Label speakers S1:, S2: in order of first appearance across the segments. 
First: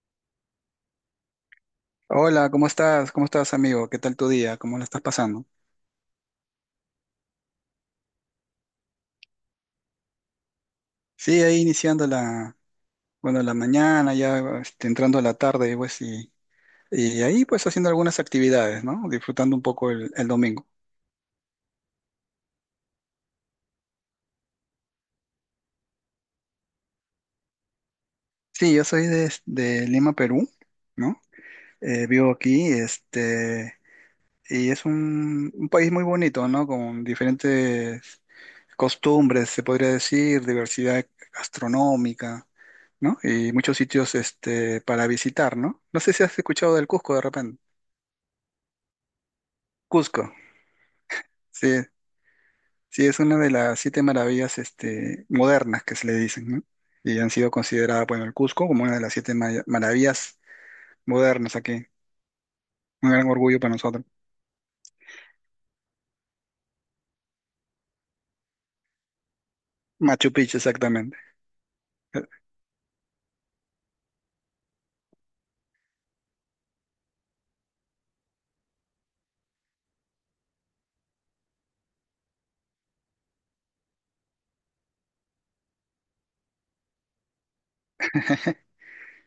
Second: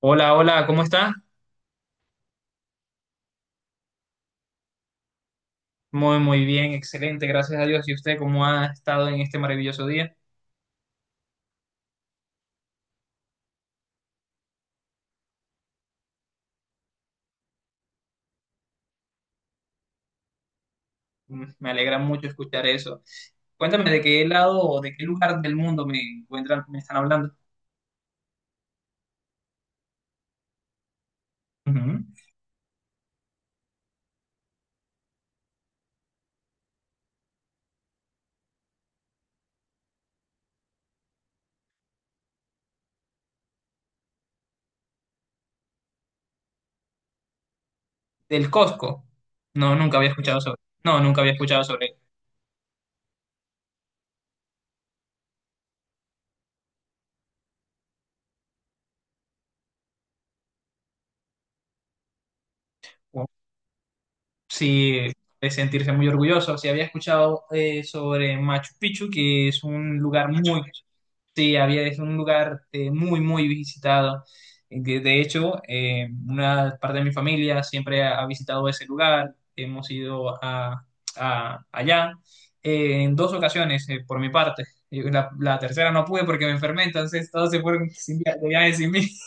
S1: Hola, hola, ¿cómo está?
S2: Hola, ¿cómo estás? ¿Cómo estás, amigo? ¿Qué tal tu día? ¿Cómo lo estás pasando?
S1: Muy, muy bien, excelente, gracias a Dios. ¿Y usted cómo ha estado en este maravilloso día?
S2: Sí, ahí iniciando bueno, la mañana, ya entrando a la tarde, pues, y ahí pues haciendo algunas actividades, ¿no? Disfrutando un poco el domingo.
S1: Me alegra mucho escuchar eso. Cuéntame de qué lado o de qué lugar del mundo me encuentran, me están hablando.
S2: Sí, yo soy de Lima, Perú, ¿no?
S1: Ujú.
S2: Vivo aquí, y es un país muy bonito, ¿no? Con diferentes costumbres, se podría decir, diversidad gastronómica. ¿No? Y muchos sitios este, para visitar, ¿no? No sé si has escuchado del Cusco de repente.
S1: Del Costco. No, nunca había
S2: Cusco,
S1: escuchado sobre. No, nunca había escuchado
S2: sí,
S1: sobre.
S2: sí, es una de las siete maravillas este, modernas que se le dicen, ¿no? Y han sido consideradas, bueno, el Cusco como una de las siete maravillas modernas aquí. Un gran orgullo para nosotros.
S1: Sí, de sentirse muy orgulloso. Sí, había escuchado sobre Machu Picchu, que es un lugar
S2: Machu Picchu,
S1: muy,
S2: exactamente.
S1: sí, es un lugar muy, muy visitado. De hecho, una parte de mi familia siempre ha visitado ese lugar. Hemos ido allá en dos ocasiones, por mi parte. Y la tercera no pude porque me enfermé, entonces todos se fueron sin via- de viaje sin mí.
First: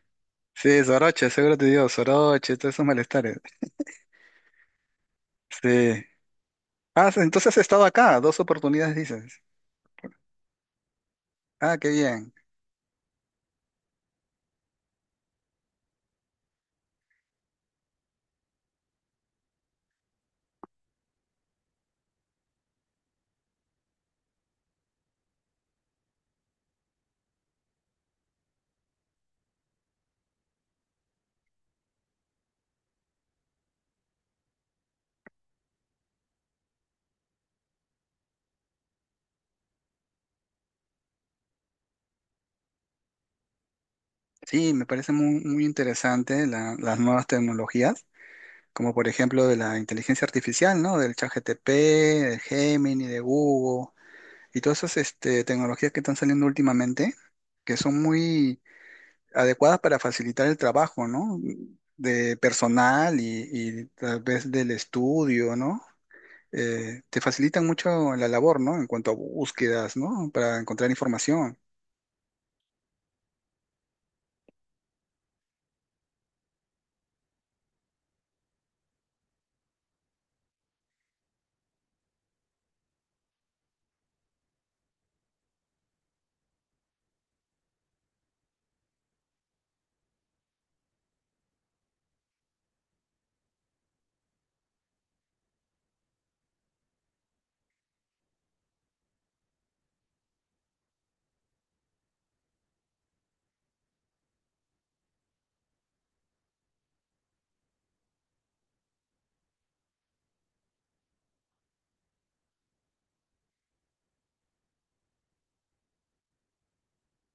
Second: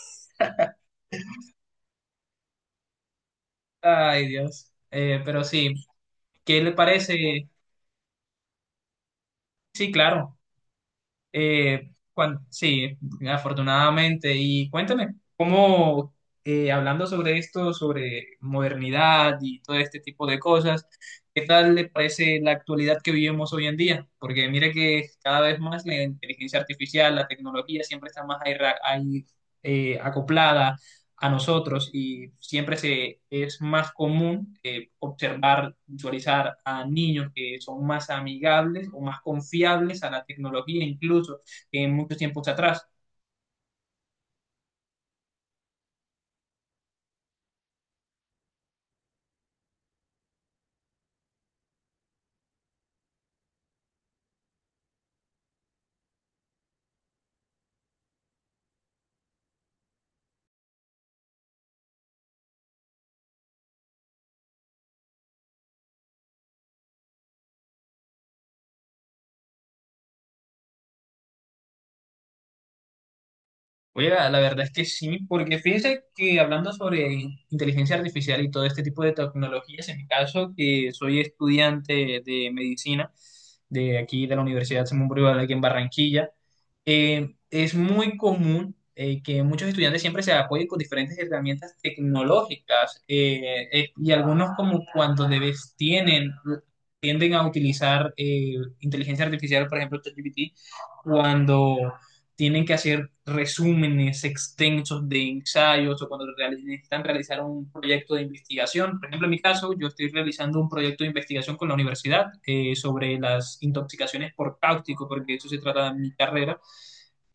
S2: Sí, Soroche, seguro te digo, Soroche, todos esos malestares.
S1: Ay, Dios. Pero sí,
S2: Sí.
S1: ¿qué le
S2: Ah, entonces
S1: parece?
S2: has estado acá, dos oportunidades dices.
S1: Sí, claro.
S2: Ah, qué bien.
S1: Sí, afortunadamente. Y cuéntame, hablando sobre esto, sobre modernidad y todo este tipo de cosas, ¿qué tal le parece la actualidad que vivimos hoy en día? Porque mire que cada vez más la inteligencia artificial, la tecnología siempre está más ahí ahí, acoplada a nosotros y siempre es más común observar, visualizar a niños que son más amigables o más confiables a la tecnología incluso que en muchos tiempos atrás.
S2: Sí, me parece muy, muy interesante las nuevas tecnologías como por ejemplo de la inteligencia artificial, ¿no? Del ChatGPT, del Gemini, de Google y todas esas este, tecnologías que están saliendo últimamente, que son muy adecuadas para facilitar el trabajo, ¿no? De personal y tal vez del estudio, ¿no? Te facilitan mucho la labor, ¿no? En cuanto a búsquedas, ¿no? Para encontrar información.
S1: Oye, la verdad es que sí, porque fíjese que hablando sobre inteligencia artificial y todo este tipo de tecnologías, en mi caso, que soy estudiante de medicina de aquí de la Universidad Simón Bolívar aquí en Barranquilla, es muy común que muchos estudiantes siempre se apoyen con diferentes herramientas tecnológicas y algunos como cuando debes tienden a utilizar inteligencia artificial, por ejemplo, ChatGPT, cuando tienen que hacer resúmenes extensos de ensayos o cuando necesitan realizar un proyecto de investigación. Por ejemplo, en mi caso, yo estoy realizando un proyecto de investigación con la universidad sobre las intoxicaciones por cáustico, porque de eso se trata de mi carrera.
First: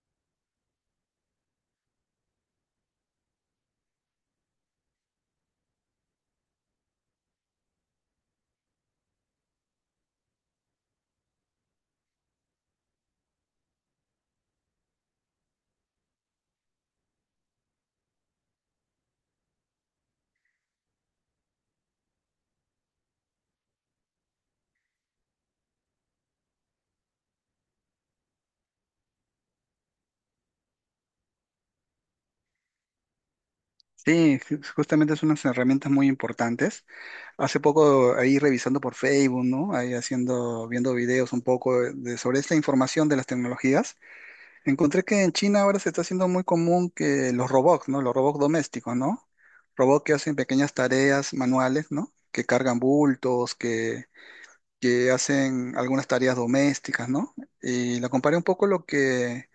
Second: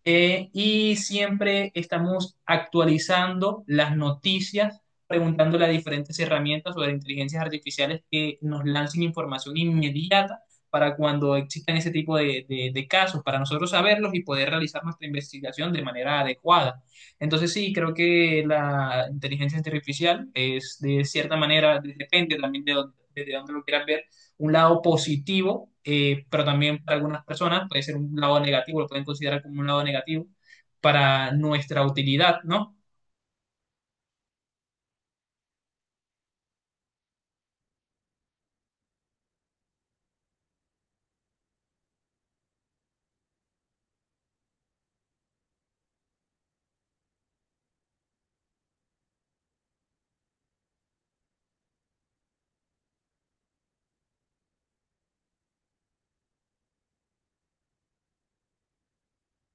S1: Y siempre estamos actualizando las noticias, preguntándole a diferentes herramientas o a inteligencias artificiales que nos lancen información inmediata para cuando existan ese tipo de casos, para nosotros saberlos y poder realizar nuestra investigación de manera adecuada. Entonces sí, creo que la inteligencia artificial es de cierta manera, depende también desde dónde lo quieras ver, un lado positivo, pero también para algunas personas puede ser un lado negativo, lo pueden considerar como un lado negativo para nuestra utilidad, ¿no?
S2: Sí, justamente son unas herramientas muy importantes. Hace poco ahí revisando por Facebook, ¿no? Ahí haciendo, viendo videos un poco de, sobre esta información de las tecnologías, encontré que en China ahora se está haciendo muy común que los robots, ¿no? Los robots domésticos, ¿no? Robots que hacen pequeñas tareas manuales, ¿no? Que cargan bultos, que hacen algunas tareas domésticas, ¿no? Y la comparé un poco lo que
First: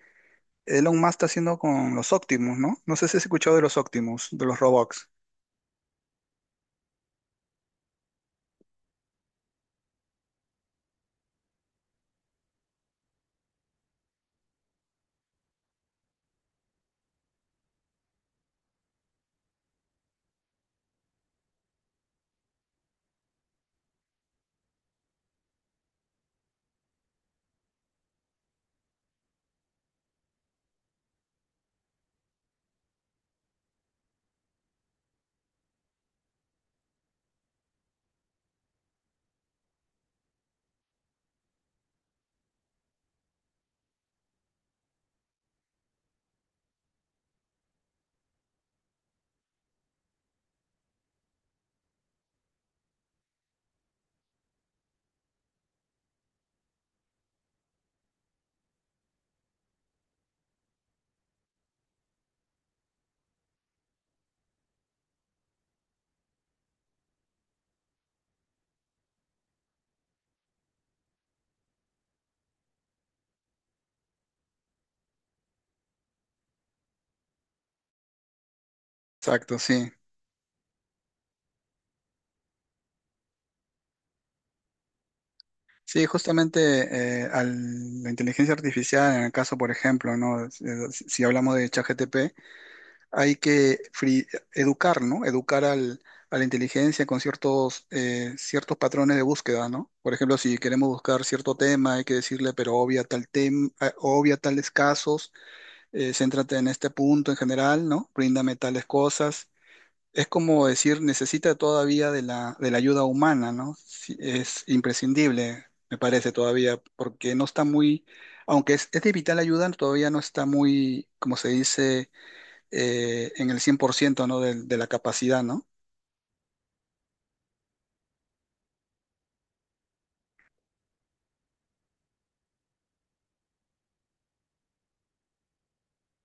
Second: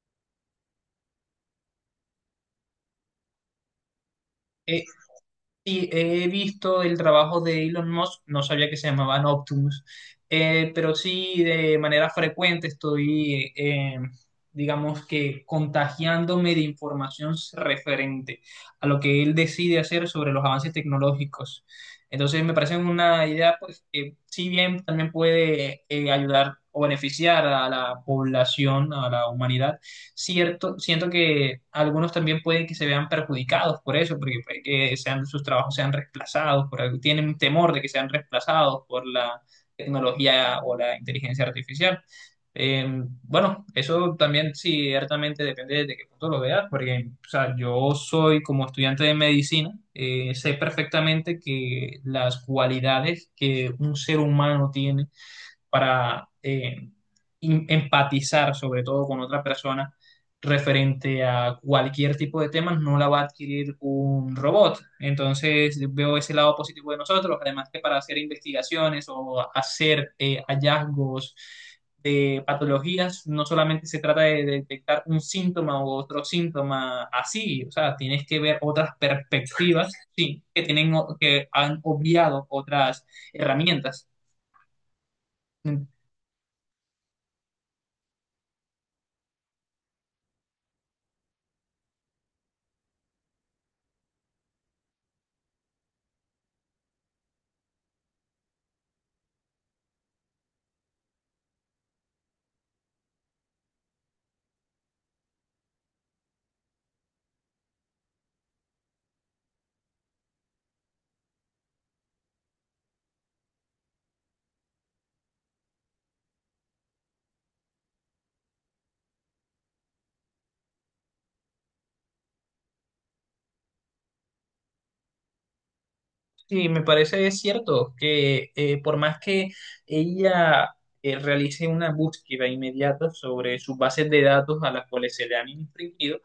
S2: Elon Musk está haciendo con los Optimus, ¿no? No sé si has escuchado de los Optimus, de los
S1: Eh,
S2: robots.
S1: Sí, he visto el trabajo de Elon Musk, no sabía que se llamaban Optimus, pero sí de manera frecuente digamos que contagiándome de información referente a lo que él decide hacer sobre los avances tecnológicos. Entonces me parece una idea pues, que si bien también puede ayudar o beneficiar a la población, a la humanidad, cierto, siento que algunos también pueden que se vean perjudicados por eso, porque puede que sean, sus trabajos sean reemplazados, por algo, tienen temor de que sean reemplazados por la tecnología o la inteligencia artificial. Eh, bueno, eso también sí, ciertamente depende de qué punto lo veas, porque o sea, yo soy como estudiante de medicina, sé perfectamente que las cualidades que un ser humano tiene para empatizar sobre todo con otra persona referente a cualquier tipo de temas, no la va a adquirir un robot. Entonces veo ese lado positivo de nosotros, además que para hacer investigaciones o hacer hallazgos de patologías, no solamente se trata de detectar un síntoma u otro síntoma así, o sea, tienes que ver otras
S2: Exacto, sí.
S1: perspectivas, sí, que tienen que han obviado otras herramientas.
S2: Sí, justamente la inteligencia artificial, en el caso, por ejemplo, ¿no? Si, si hablamos de ChatGPT, hay que educar, ¿no? Educar a la inteligencia con ciertos, ciertos patrones de búsqueda, ¿no? Por ejemplo, si queremos buscar cierto tema, hay que decirle, pero obvia tal tema, obvia tales casos, céntrate en este punto en general, ¿no? Bríndame tales cosas. Es como decir, necesita todavía de de la ayuda humana, ¿no? Sí, es imprescindible, me parece todavía, porque no está muy, aunque es de vital ayuda, todavía no está muy, como se dice, en el 100%, ¿no? De la capacidad, ¿no?
S1: Sí, me parece cierto que por más que ella realice una búsqueda inmediata sobre sus bases de datos a las cuales se le han infringido,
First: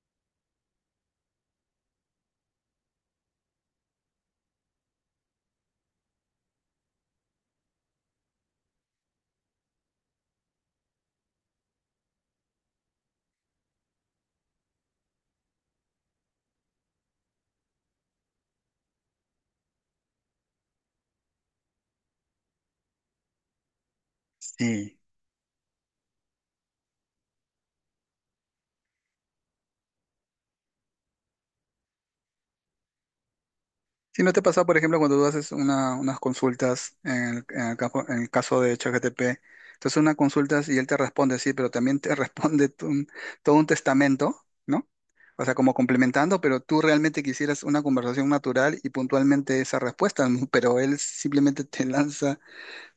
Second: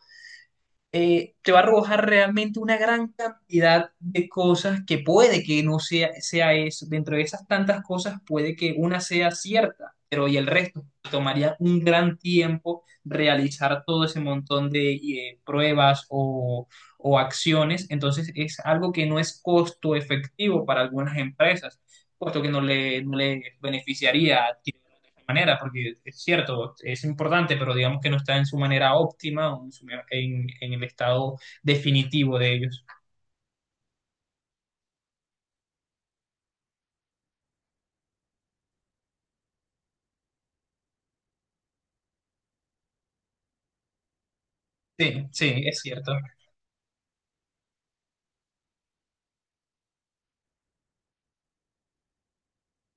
S1: te va a arrojar realmente una gran cantidad de cosas que puede que no sea eso. Dentro de esas tantas cosas puede que una sea cierta, pero y el resto tomaría un gran tiempo realizar todo ese montón de pruebas o acciones. Entonces es algo que no es costo efectivo para algunas empresas puesto que no le beneficiaría adquirirlo
S2: Sí.
S1: de esta manera, porque es cierto, es importante, pero digamos que no está en su manera óptima o en el estado definitivo de ellos.
S2: Si no te pasa, por ejemplo, cuando tú haces unas consultas en el, en el caso de ChatGPT, entonces unas consultas y él te responde, sí, pero también te responde todo un testamento, ¿no?
S1: Sí,
S2: O sea,
S1: sí,
S2: como
S1: es cierto.
S2: complementando, pero tú realmente quisieras una conversación natural y puntualmente esa respuesta, ¿no? Pero él simplemente te lanza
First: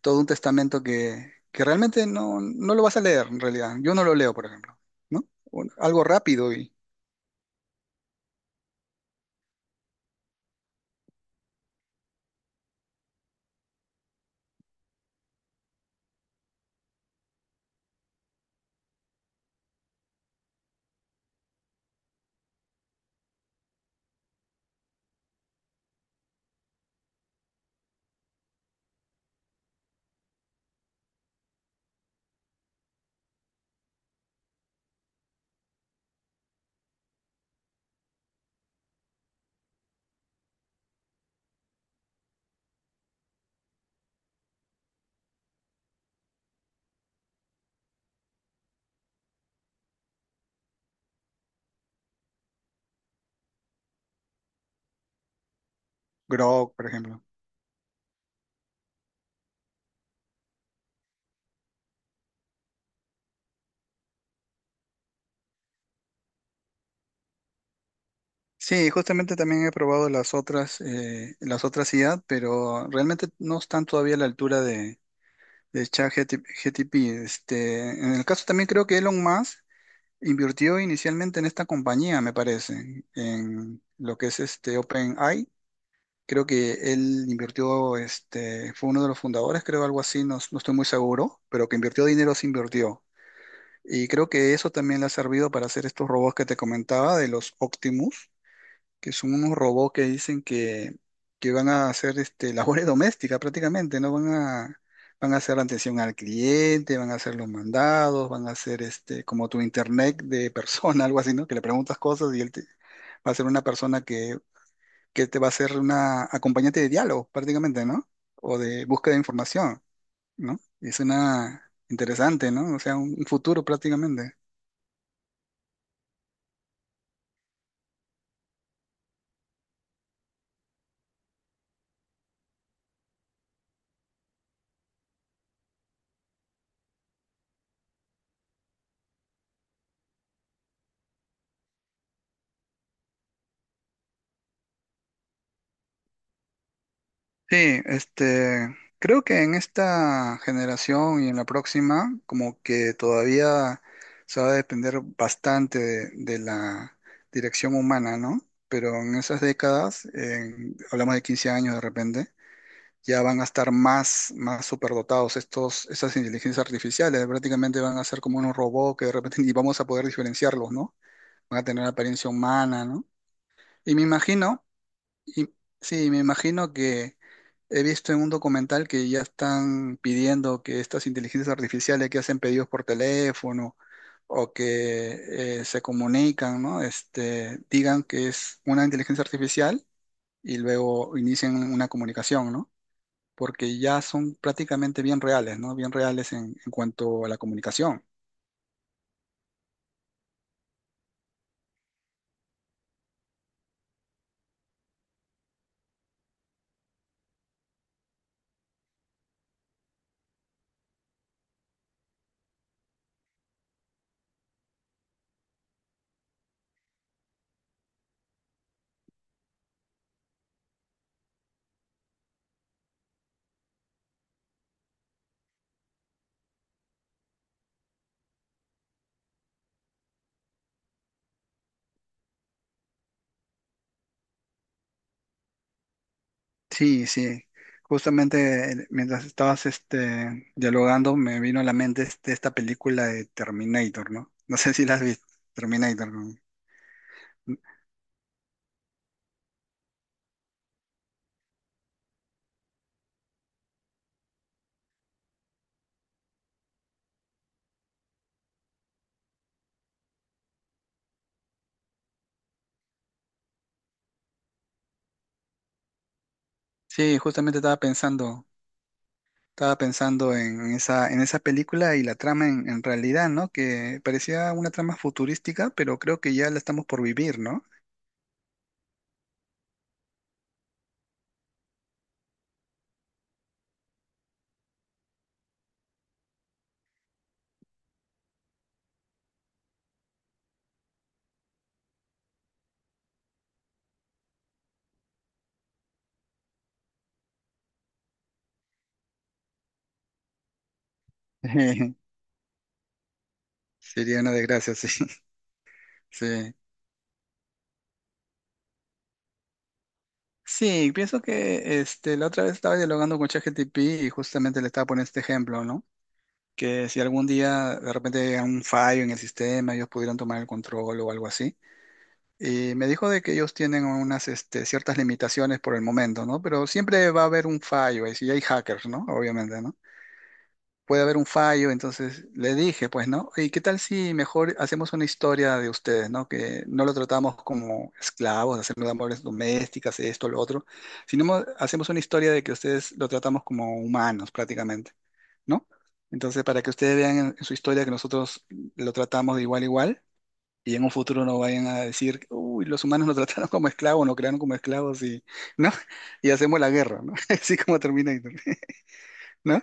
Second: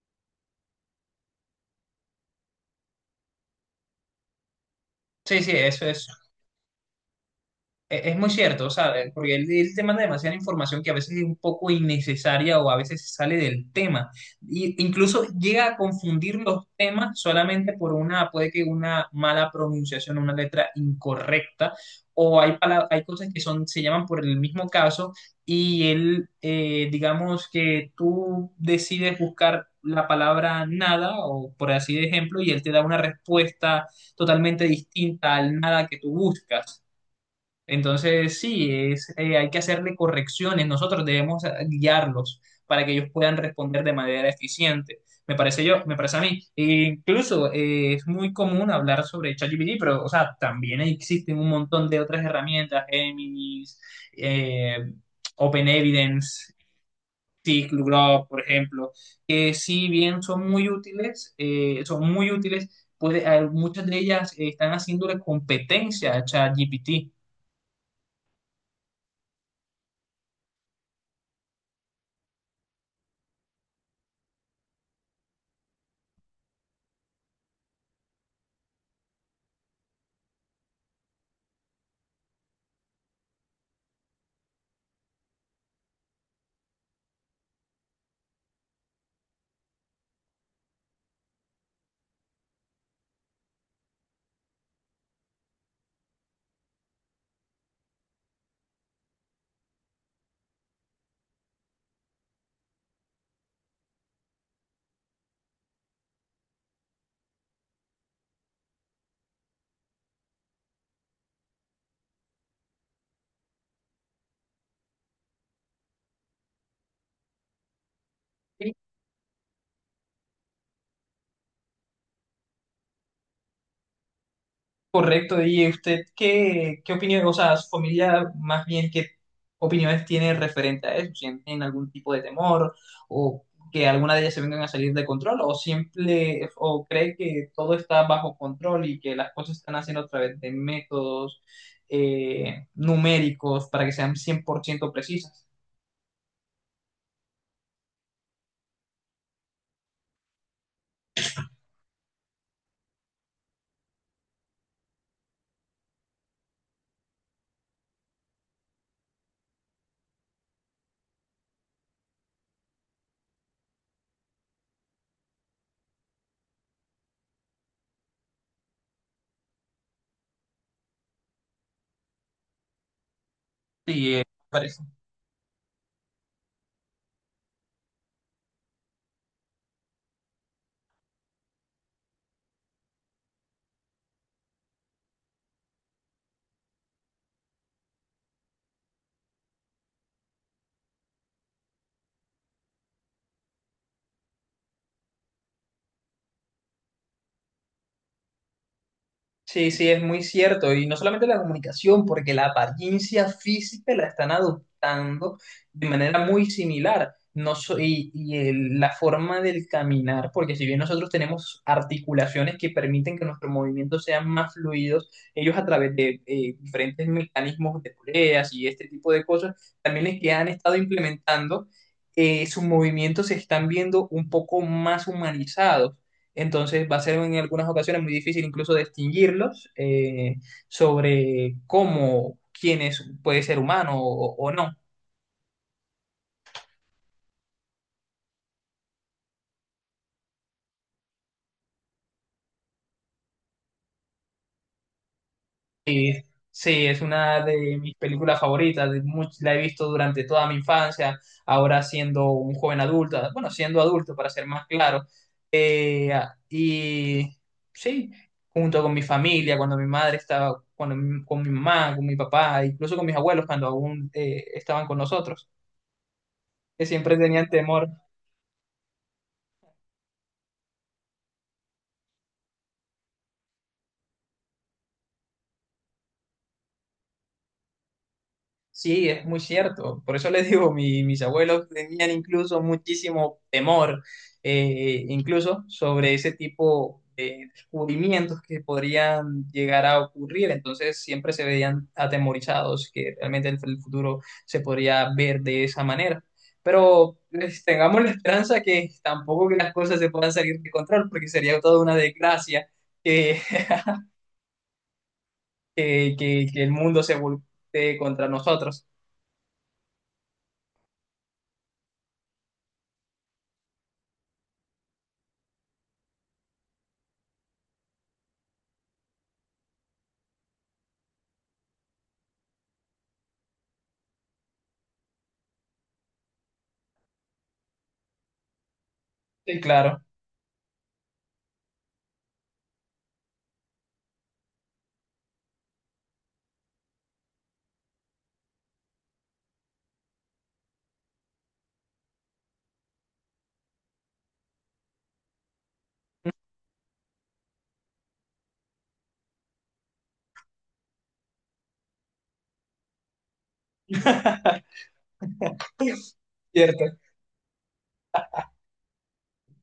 S2: todo un testamento que realmente no, no lo vas a leer en realidad. Yo no lo leo, por ejemplo, ¿no?
S1: Sí, sí, eso
S2: Algo
S1: es
S2: rápido y
S1: es muy cierto, ¿sabes? Porque él te manda demasiada información que a veces es un poco innecesaria o a veces sale del tema. Y incluso llega a confundir los temas solamente por puede que una mala pronunciación, una letra incorrecta, o hay, hay cosas que son, se llaman por el mismo caso y él, digamos que tú decides buscar la palabra nada, o por así de ejemplo, y él te da una respuesta totalmente distinta al nada que tú buscas. Entonces, sí, hay que hacerle correcciones. Nosotros debemos guiarlos para que ellos puedan responder de manera eficiente. Me parece yo, me parece a mí. E incluso es muy común hablar sobre ChatGPT, pero, o sea, también existen un montón de otras herramientas, Géminis, eh, OpenEvidence,
S2: Grok, por ejemplo.
S1: Glue, por ejemplo, que si bien son muy útiles, muchas de ellas están haciéndole competencia a ChatGPT.
S2: Sí, justamente también he probado las otras IA, pero realmente no están todavía a la altura de ChatGTP. Este, en el caso también creo que Elon Musk invirtió inicialmente en esta compañía, me parece, en lo que es este OpenAI. Creo que él invirtió, este, fue uno de los fundadores, creo algo así, no, no estoy muy seguro, pero que invirtió dinero, sí invirtió. Y creo que eso también le ha servido para hacer estos robots que te comentaba de los Optimus, que son unos robots que dicen que van a hacer este, labores domésticas prácticamente, ¿no? Van a, van a hacer la atención al cliente, van a hacer los mandados, van a hacer este, como tu internet de persona, algo así, ¿no? Que le preguntas cosas y él te, va a ser una persona que te va a ser una acompañante de diálogo prácticamente, ¿no? O de búsqueda de información, ¿no? Es una interesante, ¿no? O sea, un futuro prácticamente.
S1: Correcto, y usted qué opinión, o sea, su familia más bien qué opiniones tiene referente a eso, sienten algún tipo de temor o que alguna de ellas se vengan a salir de control o siempre o cree que todo está bajo control y que las cosas se están haciendo a través de métodos numéricos para que sean 100% precisas.
S2: Sí, este, creo que en esta generación y en la próxima, como que todavía se va a depender bastante de la dirección humana, ¿no? Pero en esas décadas, hablamos de 15 años de repente, ya van a estar más, más superdotados estos, estas inteligencias artificiales, prácticamente van a ser como unos robots que de repente ni vamos a poder diferenciarlos, ¿no? Van a tener apariencia humana, ¿no? Y me
S1: Sí,
S2: imagino
S1: parece.
S2: y- sí, me imagino que he visto en un documental que ya están pidiendo que estas inteligencias artificiales que hacen pedidos por teléfono o que se comunican, ¿no? Este, digan que es una inteligencia artificial y luego inician una comunicación, ¿no? Porque ya son prácticamente bien reales, ¿no? Bien reales en cuanto a la comunicación.
S1: Sí, sí, es muy cierto. Y no solamente la comunicación, porque la apariencia física la están adoptando de manera muy similar. No so- y el- la forma del caminar, porque si bien nosotros tenemos articulaciones que permiten que nuestros movimientos sean más fluidos, ellos a través de diferentes mecanismos de poleas y este tipo de cosas, también es que han estado implementando, sus movimientos se están viendo un poco más humanizados. Entonces va a ser en algunas ocasiones muy difícil incluso distinguirlos sobre cómo, quién es, puede ser humano o no.
S2: Sí, sí. Justamente mientras estabas este, dialogando, me vino a la mente esta película de Terminator, ¿no? No sé si la has visto, Terminator.
S1: Eh,
S2: ¿No?
S1: sí, es una
S2: Mm.
S1: de mis películas favoritas, la he visto durante toda mi infancia, ahora siendo un joven adulto, bueno, siendo adulto para ser más claro. Eh, y sí, junto con mi familia, cuando mi madre estaba, cuando con mi mamá, con mi papá, incluso con mis abuelos cuando aún estaban con nosotros, que siempre
S2: Sí,
S1: tenían
S2: justamente
S1: temor.
S2: estaba pensando en esa película y la trama en realidad, ¿no? Que parecía una trama futurística, pero creo que ya la estamos por vivir, ¿no?
S1: Sí, es muy cierto. Por eso les digo, mis abuelos tenían incluso muchísimo temor, incluso sobre ese tipo de descubrimientos que podrían llegar a ocurrir. Entonces siempre se veían atemorizados, que realmente el futuro se podría ver de esa manera. Pero pues, tengamos la esperanza que tampoco que las cosas se puedan salir de control, porque sería toda una desgracia que,
S2: Sería una desgracia, sí.
S1: que, que-
S2: Sí.
S1: que el mundo se voltee contra nosotros.
S2: Sí, pienso que este, la otra vez estaba dialogando con ChatGPT y justamente le estaba poniendo este ejemplo, ¿no? Que si algún día de repente llega un fallo en el sistema, ellos pudieran tomar el control o algo así. Y me dijo de que ellos tienen unas este, ciertas limitaciones por el momento, ¿no? Pero siempre va a haber un fallo, y si hay hackers, ¿no?
S1: Sí,
S2: Obviamente, ¿no?
S1: claro.
S2: Puede haber un fallo, entonces le dije, pues, ¿no? ¿Y qué tal si mejor hacemos una historia de ustedes, ¿no? Que no lo tratamos como esclavos, hacemos labores domésticas, esto, lo otro, sino hacemos una historia de que ustedes lo tratamos como humanos prácticamente. ¿No? Entonces, para que ustedes vean en su historia que nosotros lo tratamos de igual a igual y en un futuro no vayan a decir, uy, los humanos nos trataron como esclavos, nos crearon como esclavos y, ¿no? Y hacemos la
S1: Cierto.
S2: guerra, ¿no? Así como Terminator, ¿no?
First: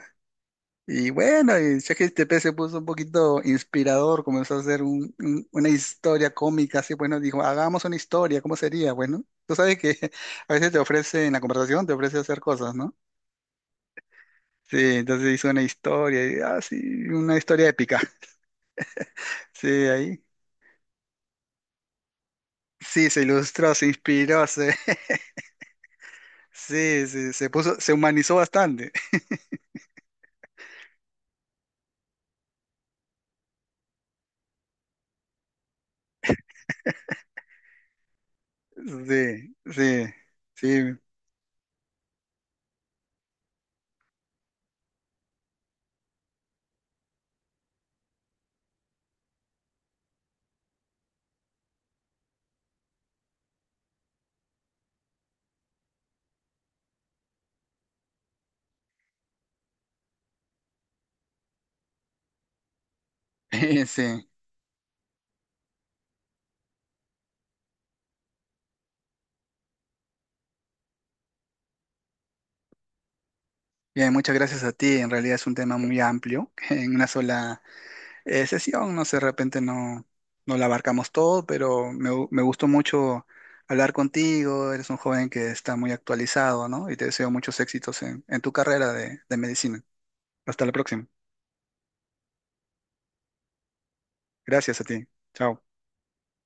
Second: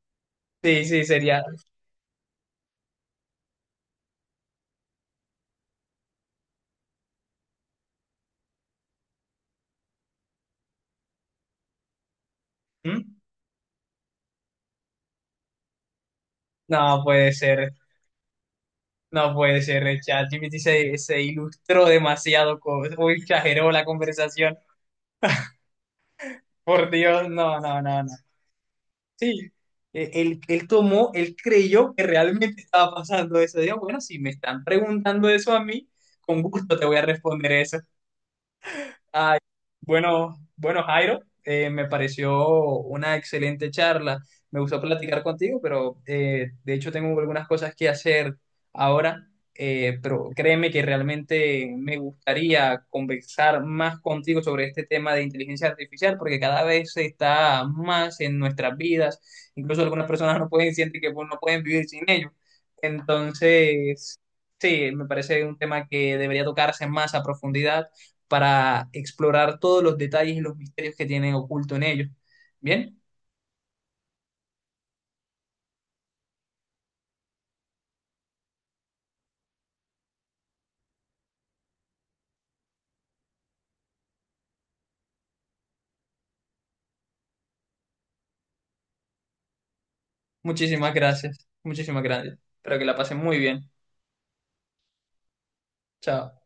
S1: Sí, sí,
S2: Y
S1: sería.
S2: bueno, y ChatGPT se puso un poquito inspirador, comenzó a hacer una historia cómica, así, bueno, dijo, hagamos una historia, ¿cómo sería? Bueno, tú sabes que a veces te ofrece, en la conversación te ofrece hacer cosas, ¿no?
S1: ¿Mm?
S2: Sí, entonces hizo una historia, y, ah, sí,
S1: No puede
S2: una historia
S1: ser.
S2: épica.
S1: No puede
S2: Sí,
S1: ser. El
S2: ahí.
S1: ChatGPT se ilustró demasiado.
S2: Sí,
S1: Uy,
S2: se
S1: exageró
S2: ilustró,
S1: la
S2: se inspiró,
S1: conversación.
S2: se,
S1: Por
S2: sí,
S1: Dios,
S2: sí, se
S1: no,
S2: puso,
S1: no,
S2: se
S1: no, no.
S2: humanizó bastante.
S1: Sí. Él creyó que realmente estaba pasando eso. Digo, bueno, si me están preguntando eso a mí, con gusto te voy a responder eso.
S2: Sí, sí,
S1: Bueno, bueno,
S2: sí,
S1: Jairo, me pareció una excelente charla. Me gustó platicar contigo, pero de hecho tengo algunas cosas que hacer ahora, pero créeme que realmente me gustaría conversar más contigo sobre este tema de inteligencia artificial, porque cada vez está más en nuestras vidas. Incluso algunas personas no pueden sentir que pues, no pueden vivir sin ello. Entonces,
S2: sí.
S1: sí, me parece un tema que debería tocarse más a profundidad para explorar todos los detalles y los misterios que tienen oculto en ellos. Bien,
S2: Bien, muchas gracias a ti. En realidad es un tema muy amplio. En una sola sesión, no sé, de repente no, no la abarcamos todo, pero me, me gustó mucho hablar contigo. Eres un joven que está muy actualizado, ¿no? Y te deseo muchos éxitos en tu carrera de medicina. Hasta la
S1: muchísimas
S2: próxima.
S1: gracias, muchísimas gracias. Espero que la pasen muy bien.
S2: Gracias a ti. Chao.
S1: Chao.